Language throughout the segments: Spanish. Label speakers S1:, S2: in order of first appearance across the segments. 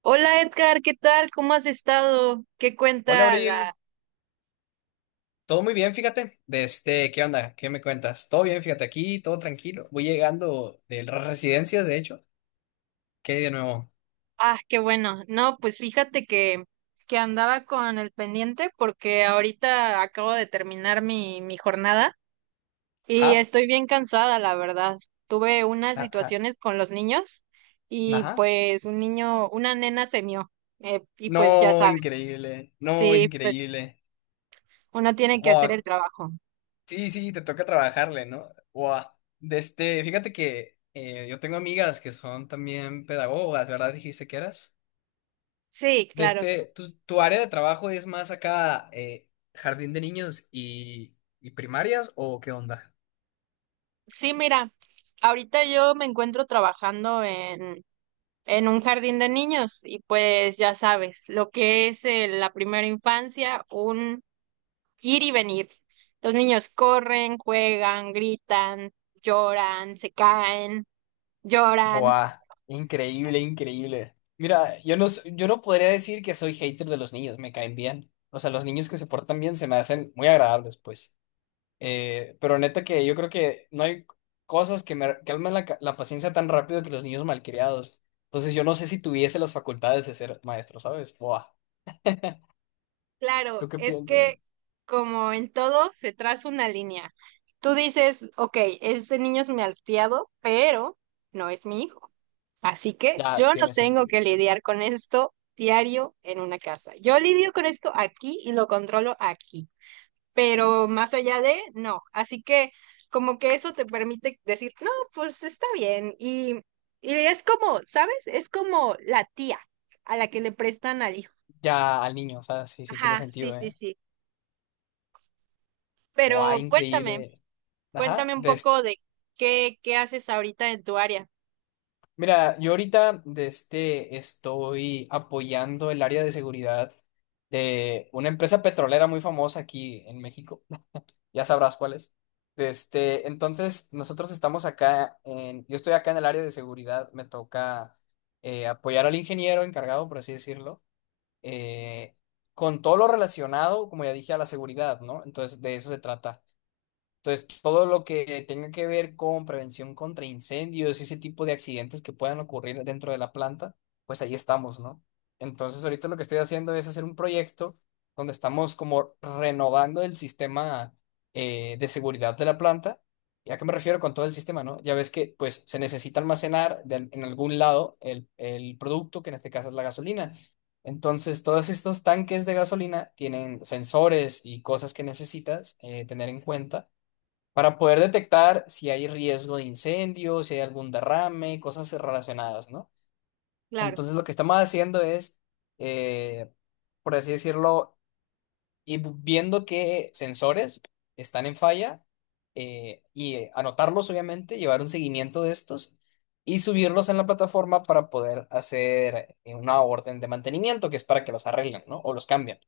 S1: Hola Edgar, ¿qué tal? ¿Cómo has estado? ¿Qué
S2: Hola,
S1: cuenta la...
S2: Abril. Todo muy bien, fíjate. De este, ¿qué onda? ¿Qué me cuentas? Todo bien, fíjate, aquí, todo tranquilo. Voy llegando de las residencias, de hecho. ¿Qué hay de nuevo?
S1: Ah, qué bueno. No, pues fíjate que andaba con el pendiente porque ahorita acabo de terminar mi jornada y
S2: Ajá,
S1: estoy bien cansada, la verdad. Tuve unas
S2: ajá,
S1: situaciones con los niños y
S2: ajá.
S1: pues un niño, una nena se mió y pues ya
S2: No,
S1: sabes.
S2: increíble. No,
S1: Sí, pues
S2: increíble.
S1: uno tiene que hacer el
S2: Wow.
S1: trabajo.
S2: Sí, sí, te toca trabajarle, ¿no? Wow. De este, fíjate que yo tengo amigas que son también pedagogas, ¿verdad? Dijiste que eras.
S1: Sí,
S2: De
S1: claro.
S2: este, tu área de trabajo es más acá, jardín de niños y primarias, ¿o qué onda?
S1: Sí, mira, ahorita yo me encuentro trabajando en un jardín de niños y pues ya sabes, lo que es la primera infancia, un ir y venir. Los niños corren, juegan, gritan, lloran, se caen, lloran.
S2: Buah, increíble, increíble. Mira, yo no, yo no podría decir que soy hater de los niños, me caen bien. O sea, los niños que se portan bien se me hacen muy agradables, pues. Pero neta que yo creo que no hay cosas que me calmen la, la paciencia tan rápido que los niños malcriados. Entonces yo no sé si tuviese las facultades de ser maestro, ¿sabes? Buah,
S1: Claro,
S2: ¿tú qué
S1: es
S2: piensas?
S1: que como en todo se traza una línea. Tú dices, ok, este niño es mi malcriado, pero no es mi hijo. Así que yo
S2: Ya
S1: no
S2: tiene
S1: tengo
S2: sentido.
S1: que lidiar con esto diario en una casa. Yo lidio con esto aquí y lo controlo aquí, pero más allá de, no. Así que como que eso te permite decir, no, pues está bien. Y es como, ¿sabes? Es como la tía a la que le prestan al hijo.
S2: Ya al niño, o sea, sí, sí tiene
S1: Ajá, sí,
S2: sentido,
S1: sí,
S2: ¿eh?
S1: sí.
S2: Buah,
S1: Pero cuéntame,
S2: increíble. Ajá,
S1: cuéntame un
S2: de
S1: poco de qué haces ahorita en tu área.
S2: Mira, yo ahorita de este estoy apoyando el área de seguridad de una empresa petrolera muy famosa aquí en México. Ya sabrás cuál es. De este, entonces, nosotros estamos acá en, yo estoy acá en el área de seguridad, me toca apoyar al ingeniero encargado, por así decirlo, eh, con todo lo relacionado, como ya dije, a la seguridad, ¿no? Entonces, de eso se trata entonces, todo lo que tenga que ver con prevención contra incendios y ese tipo de accidentes que puedan ocurrir dentro de la planta, pues ahí estamos, ¿no? Entonces, ahorita lo que estoy haciendo es hacer un proyecto donde estamos como renovando el sistema de seguridad de la planta. ¿Y a qué me refiero con todo el sistema, no? Ya ves que pues se necesita almacenar en algún lado el producto, que en este caso es la gasolina. Entonces, todos estos tanques de gasolina tienen sensores y cosas que necesitas tener en cuenta para poder detectar si hay riesgo de incendio, si hay algún derrame, cosas relacionadas, ¿no?
S1: Claro.
S2: Entonces lo que estamos haciendo es, eh, por así decirlo, ir viendo qué sensores están en falla y anotarlos, obviamente, llevar un seguimiento de estos y subirlos en la plataforma para poder hacer una orden de mantenimiento, que es para que los arreglen, ¿no? O los cambien.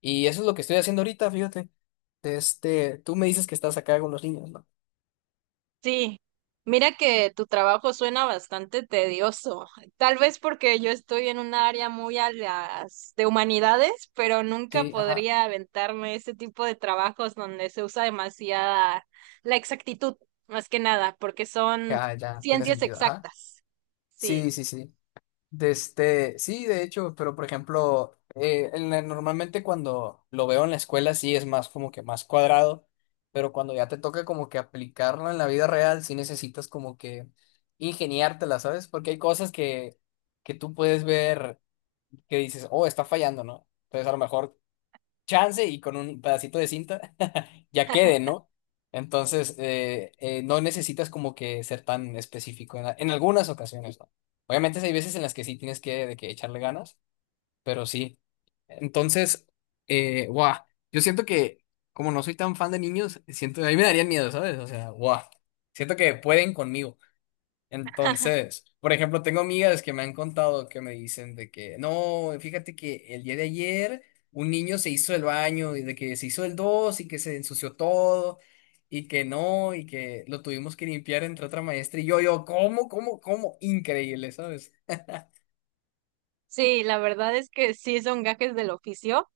S2: Y eso es lo que estoy haciendo ahorita, fíjate. Este, tú me dices que estás acá con los niños, ¿no?
S1: Sí, mira que tu trabajo suena bastante tedioso, tal vez porque yo estoy en un área muy a las de humanidades, pero nunca
S2: Sí, ajá.
S1: podría aventarme ese tipo de trabajos donde se usa demasiada la exactitud, más que nada, porque son
S2: Ya, ya, tiene
S1: ciencias
S2: sentido, ajá.
S1: exactas.
S2: Sí,
S1: Sí,
S2: sí, sí. De este, sí, de hecho, pero por ejemplo, en normalmente cuando lo veo en la escuela sí es más como que más cuadrado, pero cuando ya te toca como que aplicarlo en la vida real, sí necesitas como que ingeniártela, ¿sabes? Porque hay cosas que tú puedes ver que dices, oh, está fallando, ¿no? Entonces a lo mejor chance y con un pedacito de cinta ya quede, ¿no? Entonces, no necesitas como que ser tan específico en, en algunas ocasiones, ¿no? Obviamente si hay veces en las que sí tienes que, de que echarle ganas, pero sí. Entonces, guau, yo siento que como no soy tan fan de niños, siento, a mí me darían miedo, ¿sabes? O sea, guau, siento que pueden conmigo. Entonces, por ejemplo, tengo amigas que me han contado que me dicen de que, no, fíjate que el día de ayer un niño se hizo el baño y de que se hizo el dos y que se ensució todo y que no, y que lo tuvimos que limpiar entre otra maestra y yo, ¿cómo, cómo, cómo? Increíble, ¿sabes?
S1: sí, la verdad es que sí son gajes del oficio.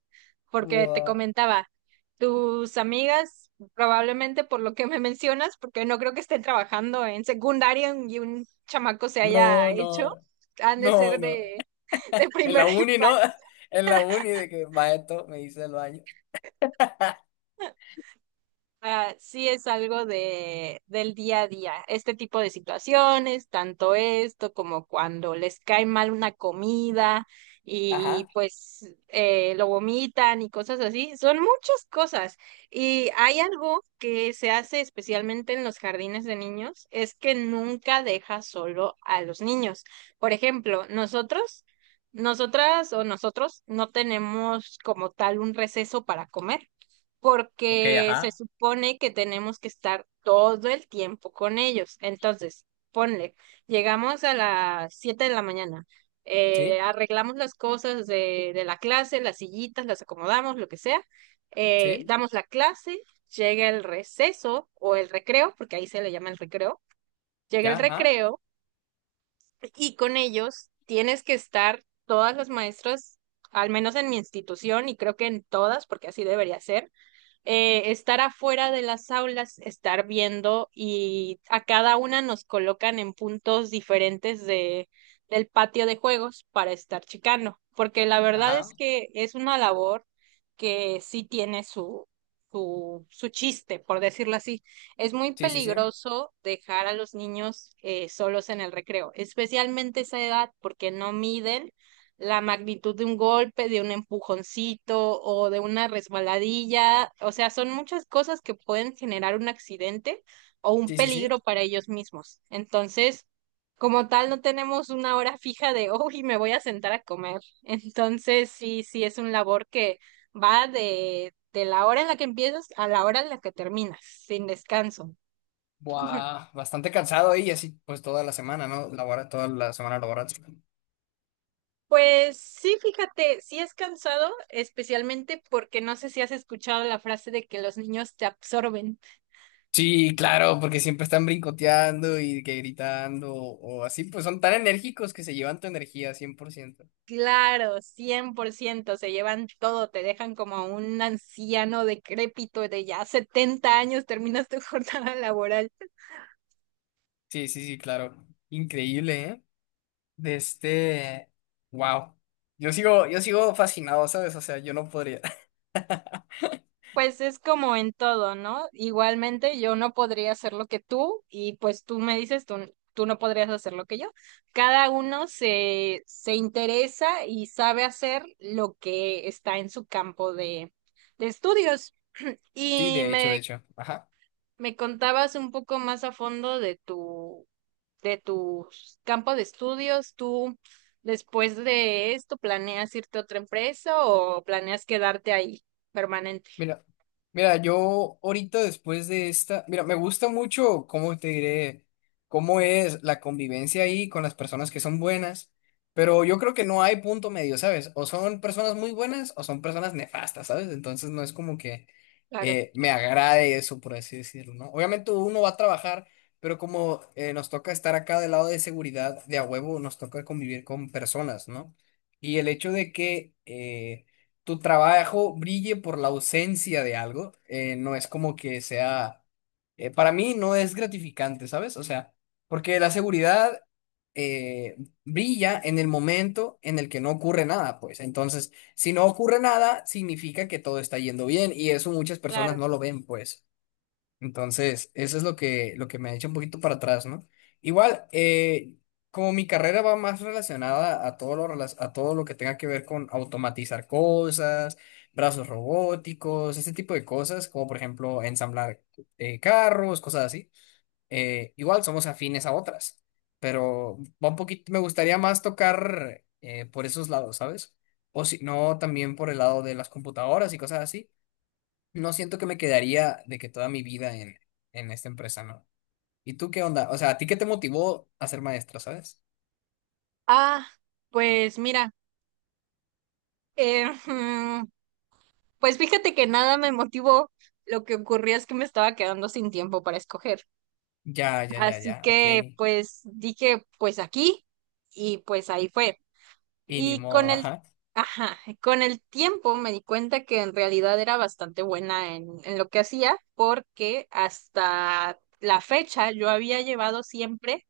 S1: Porque te
S2: Wow.
S1: comentaba, tus amigas, probablemente por lo que me mencionas, porque no creo que estén trabajando en secundaria y un chamaco se haya
S2: No,
S1: hecho,
S2: no,
S1: han de
S2: no,
S1: ser
S2: no.
S1: de
S2: En la
S1: primera
S2: uni, ¿no?
S1: infancia.
S2: En la uni de que maestro me hizo el baño.
S1: Ah, sí es algo de, del día a día, este tipo de situaciones, tanto esto como cuando les cae mal una comida y
S2: Ajá.
S1: pues lo vomitan y cosas así, son muchas cosas. Y hay algo que se hace especialmente en los jardines de niños, es que nunca deja solo a los niños. Por ejemplo, nosotros, nosotras o nosotros no tenemos como tal un receso para comer
S2: Ok,
S1: porque se
S2: ajá.
S1: supone que tenemos que estar todo el tiempo con ellos. Entonces, ponle, llegamos a las 7 de la mañana,
S2: Sí,
S1: arreglamos las cosas de la clase, las sillitas, las acomodamos, lo que sea,
S2: sí,
S1: damos la clase, llega el receso o el recreo, porque ahí se le llama el recreo, llega el
S2: ya, ajá.
S1: recreo y con ellos tienes que estar todas las maestras, al menos en mi institución y creo que en todas, porque así debería ser estar afuera de las aulas, estar viendo y a cada una nos colocan en puntos diferentes de, del patio de juegos para estar checando, porque la verdad
S2: Ajá.
S1: es que es una labor que sí tiene su, su chiste, por decirlo así. Es muy
S2: Sí, sí, sí.
S1: peligroso dejar a los niños solos en el recreo, especialmente esa edad, porque no miden la magnitud de un golpe, de un empujoncito o de una resbaladilla. O sea, son muchas cosas que pueden generar un accidente o un
S2: Sí, sí, sí.
S1: peligro para ellos mismos. Entonces, como tal, no tenemos una hora fija de, uy, me voy a sentar a comer. Entonces, sí, sí, es un labor que va de la hora en la que empiezas a la hora en la que terminas, sin descanso.
S2: Buah, bastante cansado ahí, así pues toda la semana, ¿no? Labora, toda la semana laboral.
S1: Pues sí, fíjate, sí es cansado, especialmente porque no sé si has escuchado la frase de que los niños te absorben.
S2: Sí, claro, porque siempre están brincoteando y que gritando o así, pues son tan enérgicos que se llevan tu energía 100%.
S1: Claro, 100%, se llevan todo, te dejan como un anciano decrépito de ya 70 años, terminas tu jornada laboral.
S2: Sí, sí, sí, claro. Increíble, ¿eh? De este... Wow. Yo sigo fascinado, ¿sabes? O sea, yo no podría.
S1: Pues es como en todo, ¿no? Igualmente yo no podría hacer lo que tú y pues tú me dices, tú no podrías hacer lo que yo. Cada uno se, se interesa y sabe hacer lo que está en su campo de estudios.
S2: Sí,
S1: Y
S2: de hecho, de
S1: me,
S2: hecho. Ajá.
S1: me contabas un poco más a fondo de tu campo de estudios. ¿Tú después de esto planeas irte a otra empresa o planeas quedarte ahí permanente?
S2: Mira, mira, yo ahorita después de esta, mira, me gusta mucho cómo te diré, cómo es la convivencia ahí con las personas que son buenas, pero yo creo que no hay punto medio, ¿sabes? O son personas muy buenas o son personas nefastas, ¿sabes? Entonces no es como que
S1: Claro,
S2: me agrade eso, por así decirlo, ¿no? Obviamente uno va a trabajar, pero como nos toca estar acá del lado de seguridad, de a huevo, nos toca convivir con personas, ¿no? Y el hecho de que... tu trabajo brille por la ausencia de algo, no es como que sea, para mí no es gratificante, ¿sabes? O sea, porque la seguridad eh, brilla en el momento en el que no ocurre nada, pues. Entonces, si no ocurre nada, significa que todo está yendo bien y eso muchas personas
S1: claro.
S2: no lo ven, pues. Entonces, eso es lo que me echa un poquito para atrás, ¿no? Igual, como mi carrera va más relacionada a todo lo, a todo lo que tenga que ver con automatizar cosas, brazos robóticos, ese tipo de cosas, como por ejemplo ensamblar carros, cosas así, igual somos afines a otras, pero va un poquito, me gustaría más tocar por esos lados, ¿sabes? O si no, también por el lado de las computadoras y cosas así no siento que me quedaría de que toda mi vida en esta empresa, ¿no? ¿Y tú qué onda? O sea, ¿a ti qué te motivó a ser maestro, sabes?
S1: Ah, pues mira, eh, pues fíjate que nada me motivó. Lo que ocurría es que me estaba quedando sin tiempo para escoger.
S2: Ya, ya, ya,
S1: Así
S2: ya, ok.
S1: que pues dije, pues aquí y pues ahí fue.
S2: Y ni
S1: Y con
S2: modo,
S1: el,
S2: ajá.
S1: ajá, con el tiempo me di cuenta que en realidad era bastante buena en lo que hacía porque hasta la fecha yo había llevado siempre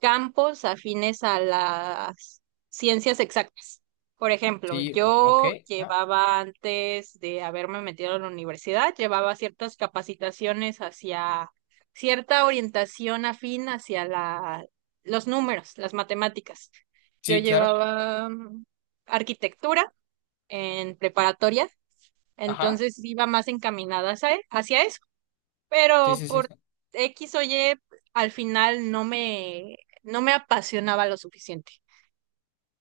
S1: campos afines a las ciencias exactas. Por ejemplo,
S2: Sí, ok,
S1: yo
S2: ajá.
S1: llevaba antes de haberme metido a la universidad, llevaba ciertas capacitaciones hacia cierta orientación afín hacia la, los números, las matemáticas. Yo
S2: Sí, claro,
S1: llevaba arquitectura en preparatoria,
S2: ajá.
S1: entonces iba más encaminada hacia e, hacia eso
S2: Sí,
S1: pero
S2: sí, sí.
S1: por
S2: Sí.
S1: X o Y al final no me, no me apasionaba lo suficiente.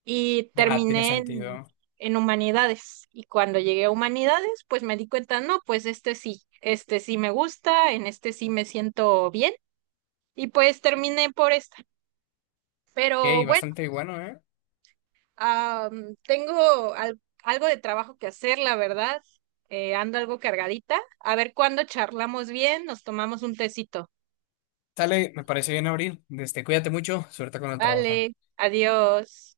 S1: Y
S2: Ya, tiene
S1: terminé
S2: sentido.
S1: en humanidades. Y cuando llegué a humanidades, pues me di cuenta, no, pues este sí me gusta, en este sí me siento bien. Y pues terminé por esta. Pero
S2: Ok,
S1: bueno,
S2: bastante bueno, ¿eh?
S1: tengo al- algo de trabajo que hacer, la verdad. Ando algo cargadita. A ver cuándo charlamos bien, nos tomamos un tecito.
S2: Sale, me parece bien abrir. Este, cuídate mucho, suerte con el trabajo.
S1: Vale, adiós.